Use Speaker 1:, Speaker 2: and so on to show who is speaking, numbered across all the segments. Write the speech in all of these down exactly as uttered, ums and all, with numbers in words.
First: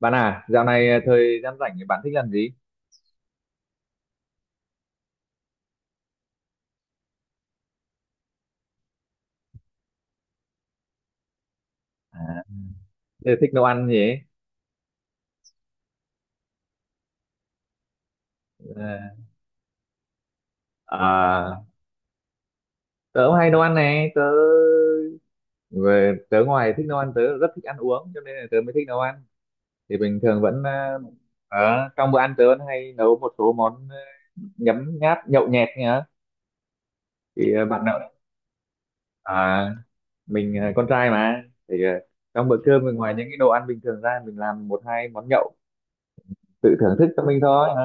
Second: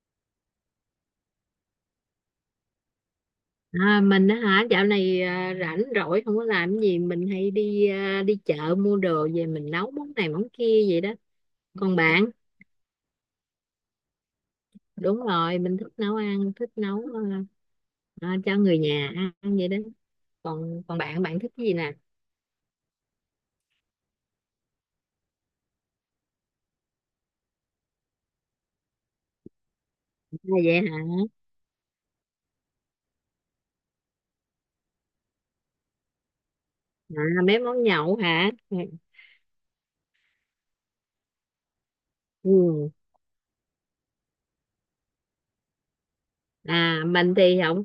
Speaker 1: Bạn à, dạo này à, thời gian rảnh thì bạn thích làm gì?
Speaker 2: À, mình á hả dạo này à, rảnh rỗi không có làm gì, mình hay đi à, đi chợ mua đồ về mình nấu món này món kia vậy đó. Còn bạn?
Speaker 1: À, tớ thích nấu ăn gì ấy.
Speaker 2: Đúng rồi, mình thích nấu ăn, thích nấu, à, à, cho người
Speaker 1: Ờ.
Speaker 2: nhà ăn vậy đó. Còn còn bạn bạn thích
Speaker 1: À,
Speaker 2: cái gì nè? À,
Speaker 1: tớ cũng hay nấu ăn này, tớ về tớ ngoài thích nấu ăn tớ rất thích ăn uống cho nên là tớ mới thích nấu ăn. Thì bình thường vẫn
Speaker 2: vậy
Speaker 1: à,
Speaker 2: hả?
Speaker 1: ờ, ở trong bữa ăn tớ vẫn hay nấu một số món ờ, nhấm nháp nhậu nhẹt nhá.
Speaker 2: à,
Speaker 1: Thì
Speaker 2: Mấy
Speaker 1: ờ,
Speaker 2: món
Speaker 1: bạn nào
Speaker 2: nhậu hả?
Speaker 1: à mình ờ, con trai mà thì ờ, trong bữa cơm
Speaker 2: Ừ.
Speaker 1: mình ngoài những cái đồ ăn bình thường ra mình làm một hai món nhậu tự thưởng
Speaker 2: À,
Speaker 1: thức cho
Speaker 2: mình
Speaker 1: mình
Speaker 2: thì
Speaker 1: thôi.
Speaker 2: không,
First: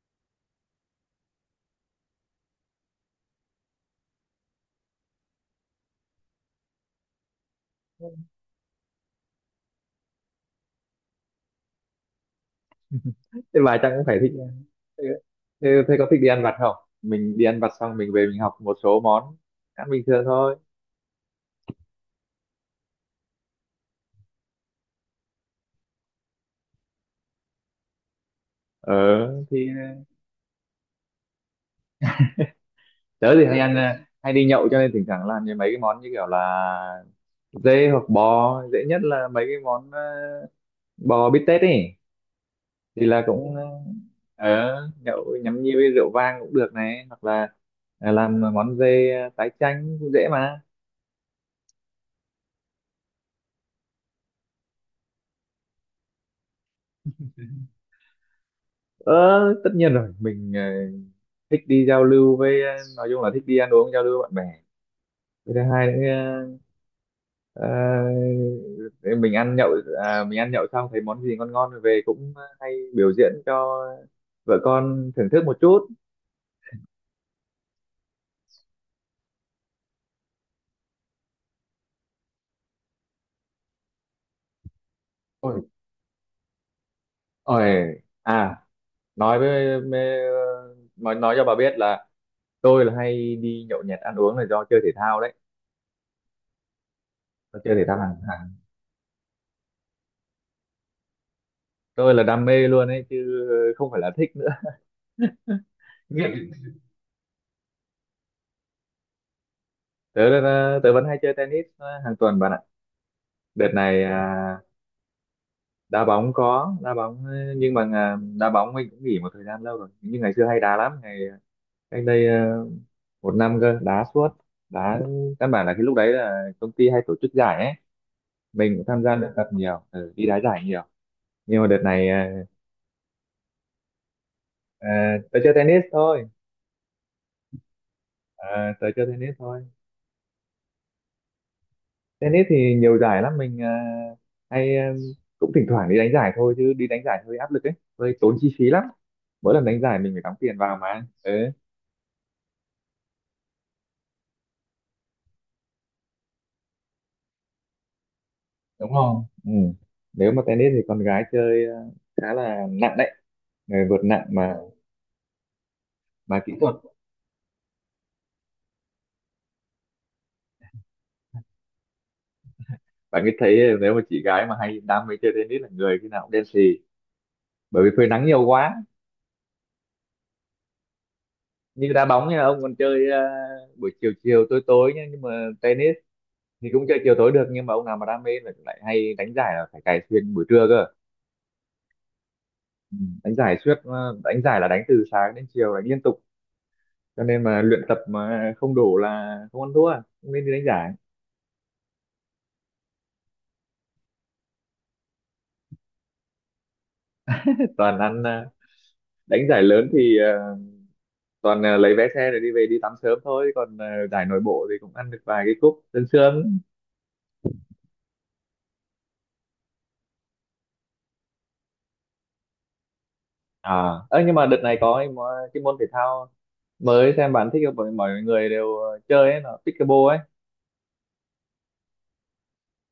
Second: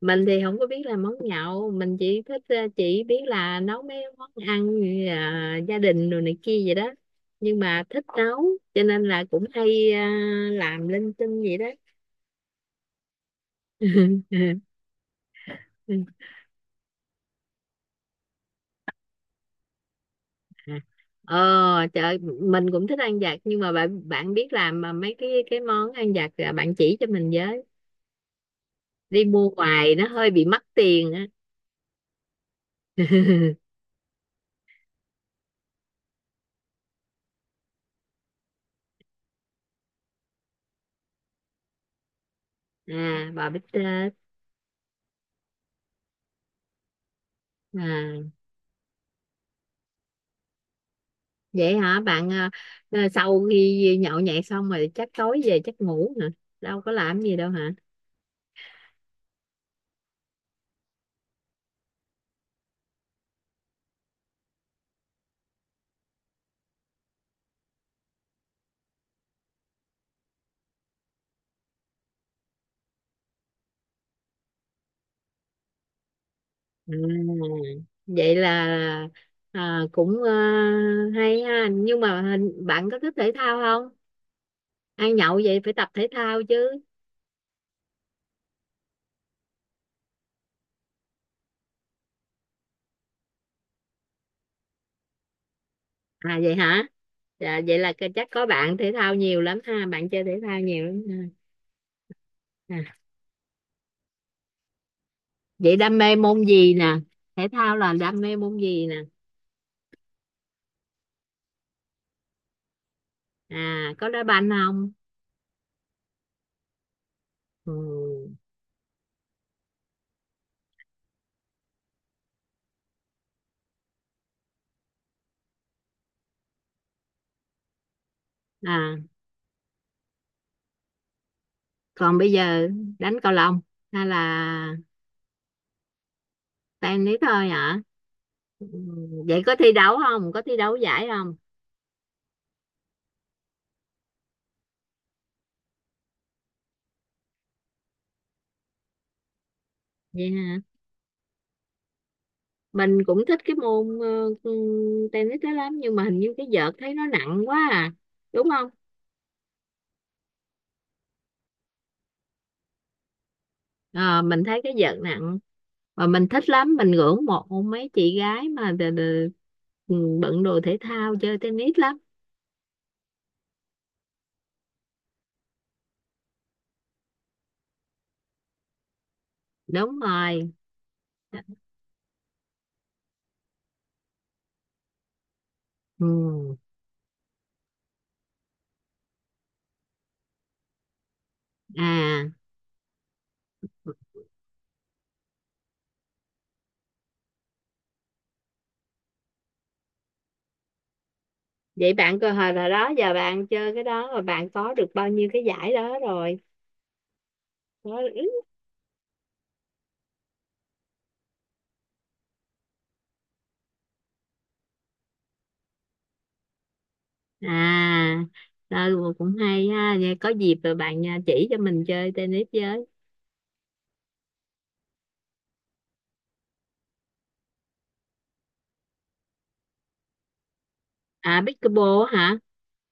Speaker 2: mình thì không có biết làm món nhậu. Mình chỉ thích ờ, chỉ biết là nấu mấy món ăn như là gia đình rồi này kia vậy đó. Nhưng mà thích nấu, cho nên là cũng hay, ờ, làm linh tinh vậy đó.
Speaker 1: Thế bà chắc cũng phải thích thế, thế, thế có thích đi ăn vặt không? Mình đi ăn vặt xong mình về mình học một số món ăn bình thường thôi.
Speaker 2: Ờ trời, mình cũng thích ăn vặt, nhưng mà bạn bạn biết làm mà mấy cái cái món ăn vặt à, bạn chỉ cho mình với.
Speaker 1: ờ
Speaker 2: Đi mua
Speaker 1: thì
Speaker 2: ngoài nó hơi bị mắc tiền á.
Speaker 1: tớ thì hay ăn à, hay đi nhậu cho nên thỉnh thoảng làm như mấy cái món như kiểu là dê hoặc bò, dễ nhất là mấy cái món à, bò bít tết ấy, thì là
Speaker 2: À, bò
Speaker 1: cũng à,
Speaker 2: bít tết.
Speaker 1: ờ nhậu nhắm nhi với rượu vang cũng được này, hoặc là à,
Speaker 2: À,
Speaker 1: làm món dê à, tái chanh cũng dễ mà.
Speaker 2: vậy hả bạn? À, à, Sau khi nhậu nhẹt xong rồi chắc tối về chắc ngủ hả? Đâu có làm gì đâu hả?
Speaker 1: Ờ tất nhiên rồi, mình à, thích đi giao lưu với, ờ, nói chung là thích đi ăn uống giao lưu với bạn bè, với thứ hai nữa. ờ, ờ, mình ăn nhậu à, mình ăn nhậu xong thấy món gì ngon ngon rồi về cũng hay biểu diễn cho vợ con thưởng thức một chút.
Speaker 2: À, vậy là, à, cũng, à, hay ha. Nhưng mà hình bạn có thích thể thao không? Ăn nhậu
Speaker 1: Ôi,
Speaker 2: vậy phải tập thể thao chứ.
Speaker 1: ôi à nói với, với nói nói cho bà biết là tôi là hay đi nhậu nhẹt ăn uống là do chơi thể thao đấy,
Speaker 2: À vậy hả?
Speaker 1: do
Speaker 2: Dạ,
Speaker 1: chơi
Speaker 2: vậy
Speaker 1: thể
Speaker 2: là
Speaker 1: thao
Speaker 2: cái-
Speaker 1: hàng
Speaker 2: chắc có
Speaker 1: hàng
Speaker 2: bạn thể thao nhiều lắm ha, bạn chơi thể thao nhiều lắm
Speaker 1: tôi là đam mê
Speaker 2: ha. À.
Speaker 1: luôn ấy chứ không phải là thích nữa.
Speaker 2: Vậy đam mê
Speaker 1: Nghiện.
Speaker 2: môn gì nè? Thể thao là đam mê môn gì nè?
Speaker 1: Tớ là- tớ vẫn hay chơi tennis ờ, hàng tuần bạn ạ.
Speaker 2: À,
Speaker 1: Đợt này
Speaker 2: có đá banh
Speaker 1: à,
Speaker 2: không?
Speaker 1: đá bóng, có đá bóng ấy,
Speaker 2: Ừ.
Speaker 1: nhưng mà à, đá bóng mình cũng nghỉ một thời gian lâu rồi, nhưng ngày xưa hay đá lắm. Ngày ờ, cách đây ờ, một năm cơ, đá suốt. đá Căn bản là cái lúc đấy là công ty hay tổ chức giải ấy, mình cũng tham
Speaker 2: À,
Speaker 1: gia luyện tập nhiều, ừ, đi đá giải nhiều. Nhưng mà đợt này
Speaker 2: còn
Speaker 1: à,
Speaker 2: bây giờ đánh cầu lông hay là
Speaker 1: à, tớ chơi tennis thôi.
Speaker 2: tennis thôi hả? Ừ,
Speaker 1: À, tớ chơi tennis
Speaker 2: vậy có
Speaker 1: thôi.
Speaker 2: thi đấu không, có thi đấu giải không?
Speaker 1: Tennis thì nhiều giải lắm, mình à, hay ờ, cũng thỉnh thoảng đi đánh giải thôi chứ đi đánh giải hơi áp lực ấy, hơi tốn chi phí lắm, mỗi lần đánh giải mình phải
Speaker 2: Vậy
Speaker 1: đóng tiền
Speaker 2: hả?
Speaker 1: vào mà. Ừ.
Speaker 2: Mình cũng thích cái môn ờ, ừ, tennis đó lắm, nhưng mà hình như cái vợt thấy nó nặng quá à, đúng không?
Speaker 1: Đúng không? Ừ. Nếu mà tennis thì con gái chơi ờ, khá là nặng đấy, người vượt
Speaker 2: Ờ,
Speaker 1: nặng
Speaker 2: mình
Speaker 1: mà
Speaker 2: thấy cái vợt nặng mà mình
Speaker 1: mà
Speaker 2: thích
Speaker 1: kỹ thuật.
Speaker 2: lắm. Mình ngưỡng mộ mấy chị gái mà đ- đ- ừ, bận đồ thể thao chơi tennis lắm.
Speaker 1: Bạn cứ thấy nếu mà chị gái mà hay đam mê chơi tennis là người khi nào cũng đen xì, bởi vì phơi nắng nhiều quá.
Speaker 2: Đúng rồi.
Speaker 1: Như đá bóng nha, ông còn chơi ờ, buổi chiều chiều tối tối nhá, nhưng mà tennis
Speaker 2: Ừ.
Speaker 1: thì cũng chơi chiều tối được, nhưng mà ông nào mà đam mê là lại hay đánh giải là phải cày xuyên buổi trưa cơ.
Speaker 2: À
Speaker 1: Ừ. Đánh giải suốt, ờ, đánh giải là đánh từ sáng đến chiều đánh liên tục, cho nên mà luyện tập mà không đủ là không ăn thua, không nên đi đánh giải.
Speaker 2: vậy bạn cơ hội rồi đó, giờ bạn chơi cái đó rồi bạn có được bao nhiêu cái giải đó rồi?
Speaker 1: Toàn ăn,
Speaker 2: Có
Speaker 1: ờ, đánh giải lớn thì ờ, toàn ờ, lấy vé xe để đi về đi tắm sớm thôi, còn ờ, giải nội bộ thì cũng ăn được vài cái cúp sương sương.
Speaker 2: à? Rồi cũng hay ha. Vậy có dịp rồi bạn à, chỉ cho mình chơi tennis với.
Speaker 1: À ơ Nhưng mà đợt này có cái, mó- cái môn thể thao mới, xem bạn thích không? mọi, mọi người đều ờ, chơi ấy là pickleball ấy.
Speaker 2: À pickleball hả?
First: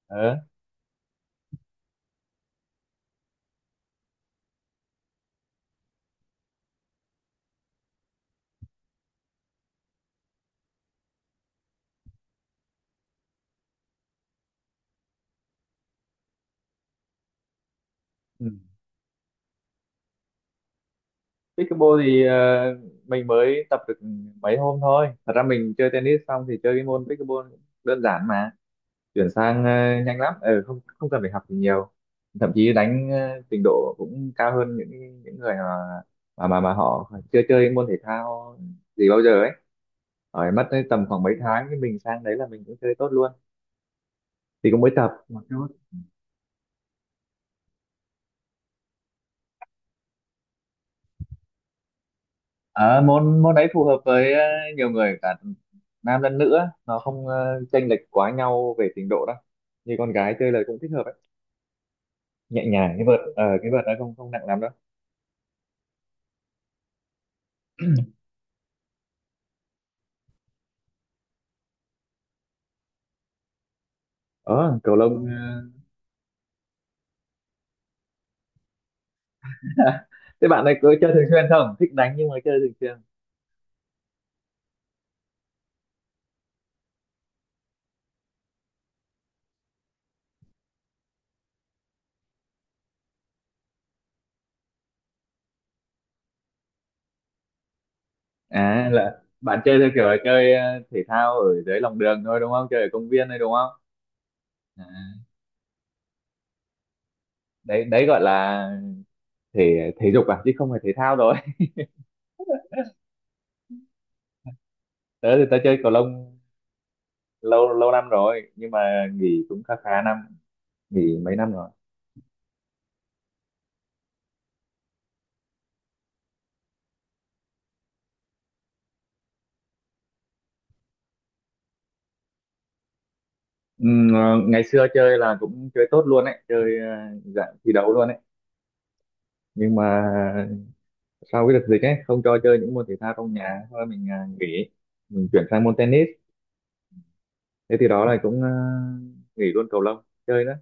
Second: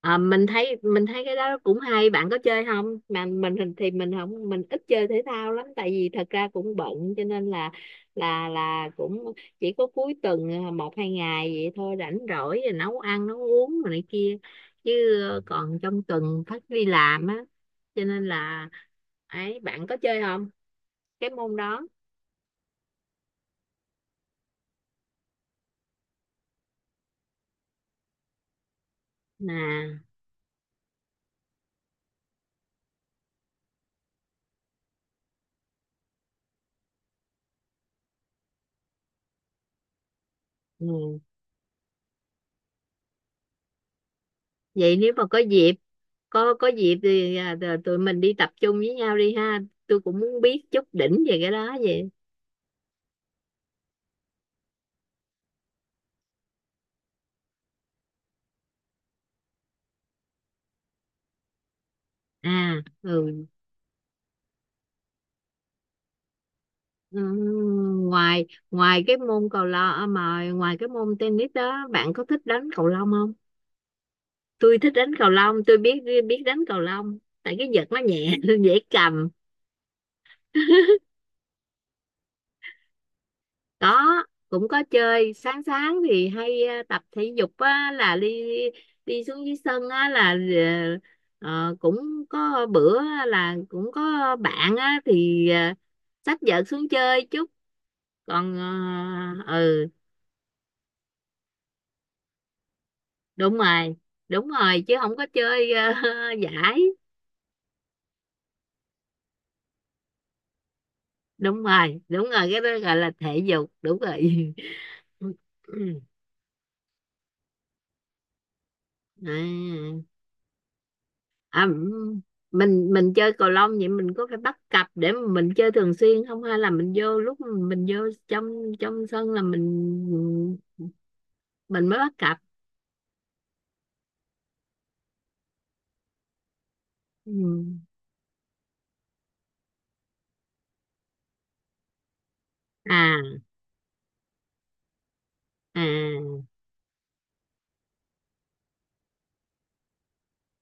Speaker 2: À,
Speaker 1: Ờ.
Speaker 2: mình thấy mình thấy cái đó cũng hay. Bạn có chơi không? Mà mình thì thì mình không mình ít chơi thể thao lắm, tại vì thật ra cũng bận, cho nên là là là cũng chỉ có cuối tuần, ờ, một hai ngày vậy thôi, rảnh rỗi rồi nấu ăn nấu uống rồi này kia chứ. Ờ, còn trong tuần phải đi làm á, cho nên
Speaker 1: Ừ.
Speaker 2: là ấy, bạn có chơi không cái môn đó
Speaker 1: Pickleball thì ờ, mình mới tập được mấy hôm thôi. Thật ra mình chơi tennis xong thì chơi cái môn pickleball cũng đơn giản mà, chuyển sang ờ,
Speaker 2: nè?
Speaker 1: nhanh lắm, ừ, không không cần phải học gì nhiều. Thậm chí đánh ờ, trình độ cũng cao hơn những những người mà mà mà, mà họ chưa chơi môn thể thao gì bao giờ ấy, hỏi mất tới tầm
Speaker 2: Ừ.
Speaker 1: khoảng mấy tháng thì mình sang đấy là mình cũng chơi tốt luôn. Thì cũng mới
Speaker 2: Vậy
Speaker 1: tập
Speaker 2: nếu mà có
Speaker 1: một chút.
Speaker 2: dịp, có có dịp thì à, tờ- tụi mình đi tập trung với nhau đi ha. Tôi cũng muốn biết chút đỉnh về cái đó vậy.
Speaker 1: Ờ, môn môn đấy phù hợp với ờ, nhiều người cả nam lẫn nữ á. Nó không ờ, chênh lệch quá nhau về trình độ đâu, như con gái chơi là cũng thích hợp ấy, nhẹ
Speaker 2: À
Speaker 1: nhàng. cái vợt ờ,
Speaker 2: ừ.
Speaker 1: cái vợt nó không không nặng lắm đâu.
Speaker 2: Ừ, ngoài ngoài cái môn cầu lông à, mà ngoài cái môn tennis đó bạn có thích đánh cầu lông không?
Speaker 1: ờ
Speaker 2: Tôi thích
Speaker 1: Cầu
Speaker 2: đánh
Speaker 1: lông.
Speaker 2: cầu
Speaker 1: ờ,
Speaker 2: lông, tôi biết biết đánh cầu lông, tại cái vợt nó nhẹ dễ cầm.
Speaker 1: Thế bạn này có chơi thường xuyên không? Thích đánh nhưng mà chơi thường xuyên.
Speaker 2: Có, cũng có chơi. Sáng sáng thì hay ờ, tập thể dục á, là đi, đi xuống dưới sân á, là ờ, ờ, cũng có bữa á, là cũng có bạn á, thì ờ, xách vợt xuống chơi chút. Còn
Speaker 1: À là
Speaker 2: ờ,
Speaker 1: bạn chơi
Speaker 2: ừ
Speaker 1: theo kiểu là chơi ờ, thể thao ở dưới lòng đường thôi đúng không, chơi ở công viên thôi đúng
Speaker 2: đúng
Speaker 1: không?
Speaker 2: rồi, đúng rồi, chứ
Speaker 1: À,
Speaker 2: không có chơi ờ, giải.
Speaker 1: đấy đấy gọi là thể thể dục à chứ không phải thể thao rồi.
Speaker 2: Đúng rồi đúng rồi, cái đó gọi là thể dục, đúng rồi.
Speaker 1: Tớ thì tớ chơi cầu lông lâu lâu năm rồi nhưng mà nghỉ cũng khá khá
Speaker 2: À,
Speaker 1: năm, nghỉ mấy năm
Speaker 2: à,
Speaker 1: rồi.
Speaker 2: m- mình mình chơi cầu lông vậy mình có phải bắt cặp để mà mình chơi thường xuyên không, hay là mình vô, lúc mình vô trong trong sân là mình mình mới bắt cặp?
Speaker 1: Ừm, ờ, Ngày xưa chơi là cũng chơi tốt luôn ấy, chơi ờ, dạng
Speaker 2: Ừ.
Speaker 1: thi đấu luôn ấy, nhưng mà sau cái đợt dịch ấy không cho chơi những môn thể thao trong
Speaker 2: à
Speaker 1: nhà, thôi mình ờ, nghỉ, mình chuyển sang môn tennis.
Speaker 2: à
Speaker 1: Thế thì đó là cũng ờ, nghỉ luôn cầu lông chơi nữa,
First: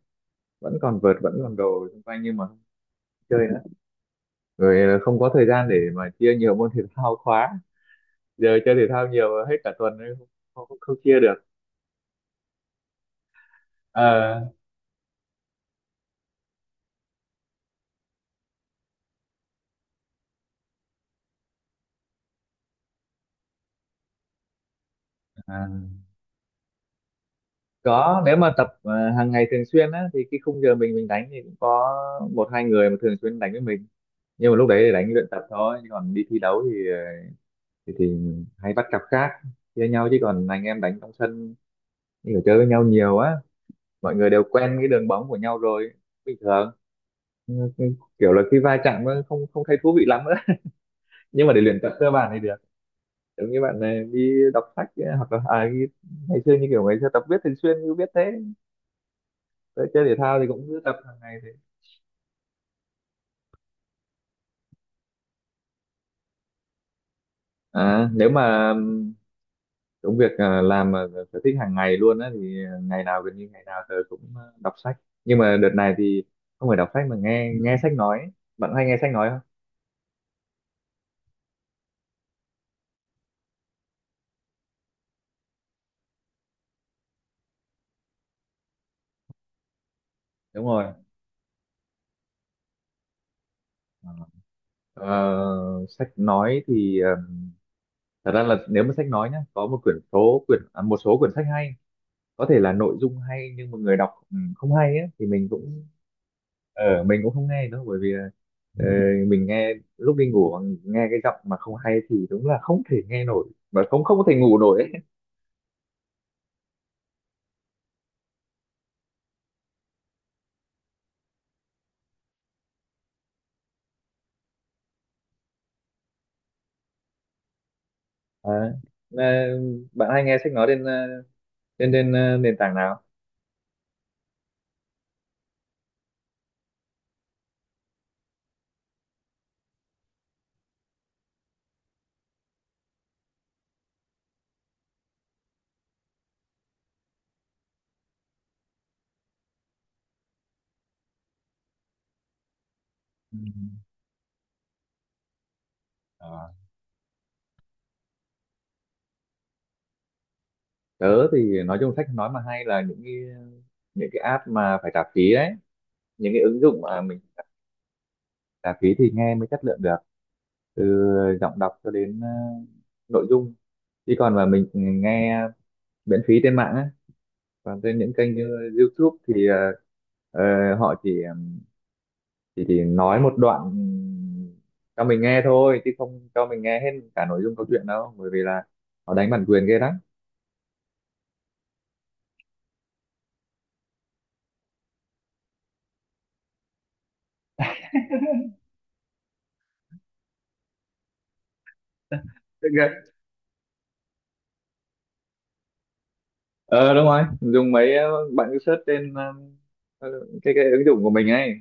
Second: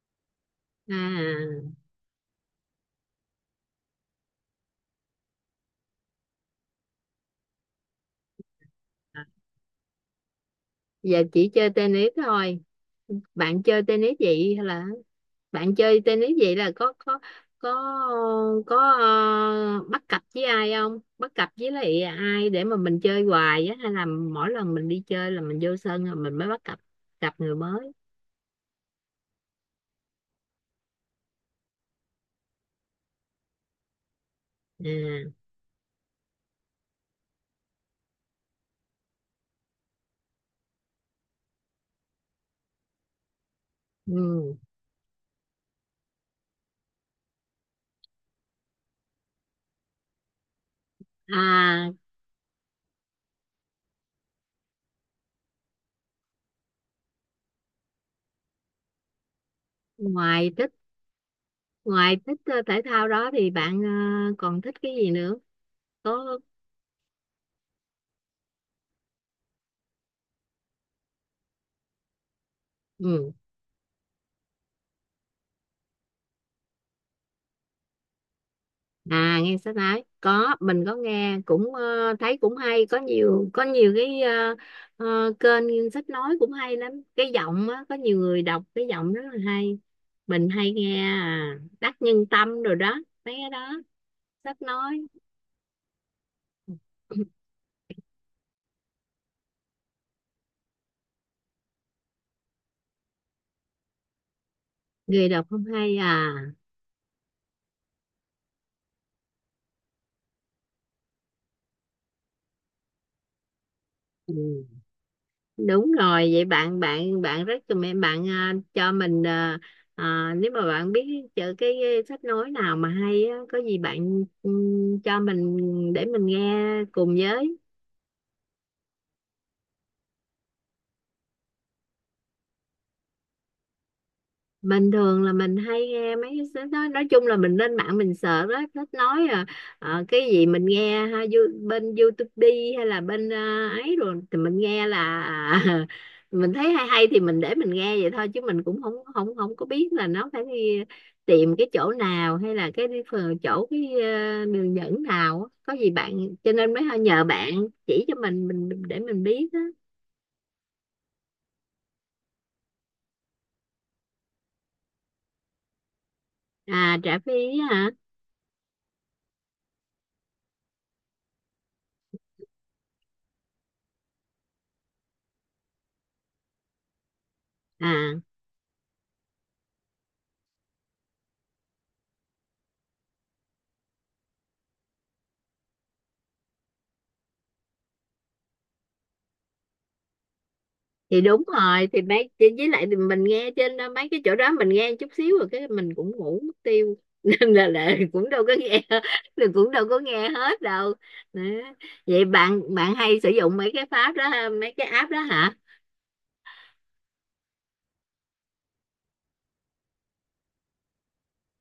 Speaker 1: vẫn
Speaker 2: à
Speaker 1: còn vợt vẫn còn đồ xung quanh nhưng mà không chơi nữa. Rồi ờ, không có thời gian để mà chia nhiều môn thể thao quá, giờ chơi thể thao nhiều hết cả tuần nên không, không, không chia
Speaker 2: Giờ
Speaker 1: được.
Speaker 2: chỉ chơi tennis thôi, bạn chơi tennis
Speaker 1: Ờ,
Speaker 2: vậy hay là bạn chơi tennis vậy là có có có có ờ, bắt cặp với ai không, bắt cặp với lại ai để mà mình chơi hoài á, hay là mỗi lần mình đi chơi là mình
Speaker 1: à,
Speaker 2: vô sân rồi mình mới bắt cặp, cặp người mới?
Speaker 1: có. Nếu mà tập ờ, hàng ngày thường xuyên á thì cái khung giờ mình mình đánh thì cũng có một hai người mà thường xuyên đánh với mình, nhưng mà lúc đấy thì đánh luyện
Speaker 2: À,
Speaker 1: tập thôi chứ còn đi thi đấu thì ờ, thì, thì hay bắt cặp khác, chia nhau chứ còn anh em đánh trong sân thì phải chơi với nhau nhiều á, mọi người đều
Speaker 2: ừ.
Speaker 1: quen cái đường bóng của nhau rồi bình thường. Ừ, ừ, kiểu là khi va chạm nó không không thấy thú vị lắm nữa. Nhưng mà để luyện
Speaker 2: À
Speaker 1: tập cơ bản thì được, giống như bạn này đi đọc sách ấy, hoặc là à, đi- ngày xưa như kiểu ngày xưa tập viết thường xuyên cứ viết thế. Rồi chơi thể thao thì
Speaker 2: ngoài
Speaker 1: cũng
Speaker 2: thích,
Speaker 1: cứ tập hàng ngày thế.
Speaker 2: ngoài thích ờ, thể thao đó thì bạn ờ, còn thích cái gì nữa? Có.
Speaker 1: À, nếu mà ừm, công việc à, làm mà sở thích hàng ngày luôn á, thì ngày nào
Speaker 2: Ừ.
Speaker 1: gần như ngày nào tớ cũng à, đọc sách. Nhưng mà đợt này thì không phải đọc sách mà nghe nghe sách nói. Bạn hay nghe sách nói
Speaker 2: À
Speaker 1: không?
Speaker 2: nghe sách nói, có mình có nghe, cũng ờ, thấy cũng hay. Có nhiều, có nhiều cái ờ, ờ, kênh sách nói cũng hay lắm, cái giọng á có nhiều người đọc cái giọng rất là hay. Mình
Speaker 1: Đúng
Speaker 2: hay
Speaker 1: rồi.
Speaker 2: nghe à, Đắc Nhân Tâm rồi đó, mấy cái đó, sách nói.
Speaker 1: Ờ, sách nói thì ờ, thật ra là nếu mà sách nói nhá, có một quyển số quyển à, một số quyển sách hay, có thể là nội dung hay nhưng mà người đọc ừ, không hay ấy, thì
Speaker 2: Người đọc
Speaker 1: mình
Speaker 2: không
Speaker 1: cũng,
Speaker 2: hay à?
Speaker 1: ờ mình cũng không nghe nữa bởi vì là, ờ, mình nghe lúc đi ngủ mà, nghe cái giọng mà không hay thì đúng là không thể nghe nổi và không không có
Speaker 2: Ừ.
Speaker 1: thể ngủ nổi ấy.
Speaker 2: Đúng rồi. Vậy bạn bạn bạn rất cho mẹ bạn à, cho mình à, à, nếu mà bạn biết chữ cái, sách nói nào mà hay á, có gì bạn ừ, cho mình để mình nghe cùng với.
Speaker 1: À, là bạn hay nghe sách nói trên ờ, trên trên ờ, nền tảng nào?
Speaker 2: Mình thường là mình hay nghe mấy cái sách đó, nói chung là mình lên mạng mình sợ đó thích nói à, ờ, cái gì mình nghe ha, you- bên YouTube đi hay là bên à, ấy, rồi thì mình nghe là mình thấy hay hay thì mình để mình nghe vậy thôi, chứ mình cũng không không không có biết là nó phải đi tìm cái chỗ nào, hay là cái đi phờ-
Speaker 1: Ừ.
Speaker 2: chỗ cái à, đường dẫn nào á. Có gì bạn,
Speaker 1: Ờ.
Speaker 2: cho nên mới nhờ bạn chỉ cho mình mình để mình biết á.
Speaker 1: Tớ thì nói chung sách nói mà hay là những cái những cái app mà phải trả phí đấy, những cái ứng dụng
Speaker 2: À
Speaker 1: mà mình
Speaker 2: trả phí hả?
Speaker 1: trả phí thì nghe mới chất lượng được, từ giọng đọc cho đến ờ, nội dung, chứ còn mà mình nghe miễn phí trên mạng á, còn trên những
Speaker 2: À
Speaker 1: kênh như YouTube thì ờ, ờ, họ chỉ, chỉ chỉ nói một đoạn cho mình nghe thôi chứ không cho mình nghe hết cả nội dung câu chuyện đâu, bởi vì là họ đánh bản quyền ghê lắm.
Speaker 2: thì đúng rồi, thì mấy chỉ- với lại thì mình nghe trên đó, mấy cái chỗ đó mình nghe chút xíu rồi cái mình cũng ngủ mất tiêu nên là, là cũng đâu có nghe. Mình cũng đâu có nghe hết đâu. Đó. Vậy bạn, bạn hay sử dụng mấy cái pháp đó ha, mấy cái app đó hả?
Speaker 1: ờ Đúng rồi, dùng mấy, ờ, bạn cứ search trên ờ, ờ, cái cái ứng dụng của mình ấy,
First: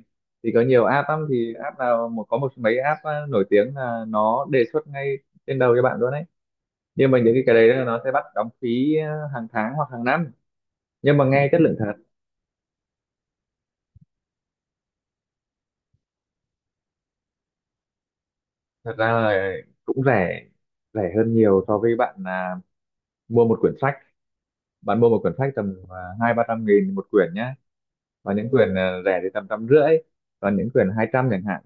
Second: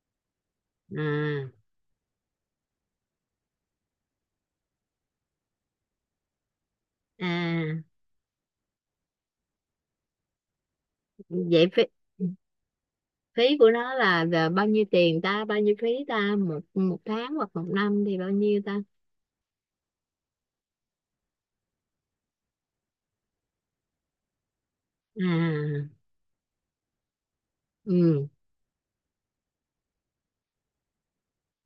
Speaker 1: thì có nhiều app lắm. Thì
Speaker 2: À.
Speaker 1: app nào một có một mấy app ờ, nổi tiếng là nó đề xuất ngay trên đầu cho bạn luôn đấy, nhưng mà những cái cái đấy là
Speaker 2: À
Speaker 1: nó sẽ bắt đóng phí ờ, hàng tháng hoặc hàng năm, nhưng mà nghe chất
Speaker 2: vậy
Speaker 1: lượng
Speaker 2: phí,
Speaker 1: thật.
Speaker 2: phí của nó là, là bao nhiêu tiền ta, bao nhiêu phí ta một, một tháng hoặc một năm thì bao nhiêu ta?
Speaker 1: Thật ra là cũng rẻ, rẻ hơn nhiều so với bạn là mua một quyển sách. Bạn mua một quyển sách tầm ờ,
Speaker 2: À
Speaker 1: hai ba trăm nghìn một quyển nhá,
Speaker 2: ừ.
Speaker 1: và những quyển ờ, rẻ thì tầm trăm rưỡi, còn những quyển hai trăm chẳng hạn,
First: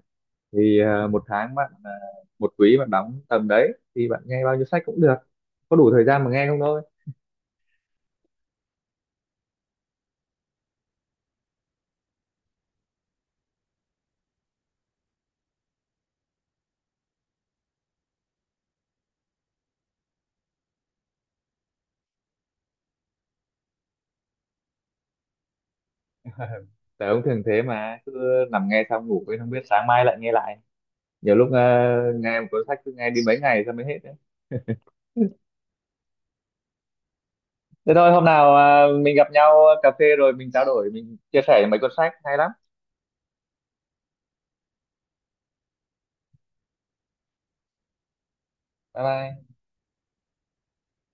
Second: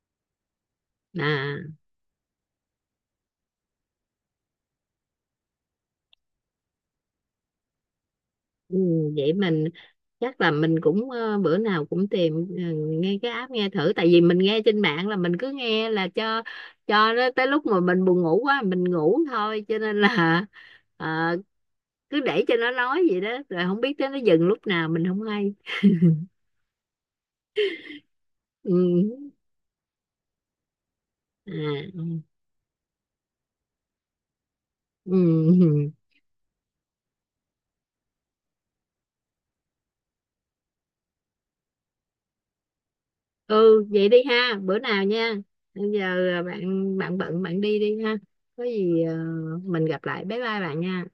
Speaker 1: thì ờ, một tháng bạn
Speaker 2: À.
Speaker 1: ờ, một quý bạn đóng tầm đấy thì bạn nghe bao nhiêu sách cũng được, có đủ thời gian mà nghe không thôi.
Speaker 2: Ừ, vậy mình chắc là mình cũng ờ, bữa nào cũng tìm ờ, nghe cái app, nghe thử, tại vì mình nghe trên mạng là mình cứ nghe là cho cho nó tới lúc mà mình buồn ngủ quá mình ngủ thôi, cho nên là ờ, cứ để cho nó nói vậy đó rồi không biết tới nó dừng lúc nào mình không hay.
Speaker 1: Tớ cũng thường thế mà, cứ nằm
Speaker 2: Ừ.
Speaker 1: nghe xong ngủ quên, không biết sáng mai lại nghe lại. Nhiều lúc
Speaker 2: À,
Speaker 1: ờ,
Speaker 2: ừ.
Speaker 1: nghe một cuốn sách cứ nghe đi mấy ngày xong mới hết đấy.
Speaker 2: Ừ.
Speaker 1: Thế thôi hôm nào ờ, mình gặp nhau cà phê rồi mình trao đổi, mình chia sẻ mấy cuốn sách hay lắm.
Speaker 2: Ừ vậy đi ha, bữa nào nha. Bây giờ à, bạn, bạn bận bạn đi đi ha. Có
Speaker 1: Bye
Speaker 2: gì ờ,
Speaker 1: bye.
Speaker 2: mình gặp lại, bye bye bạn nha.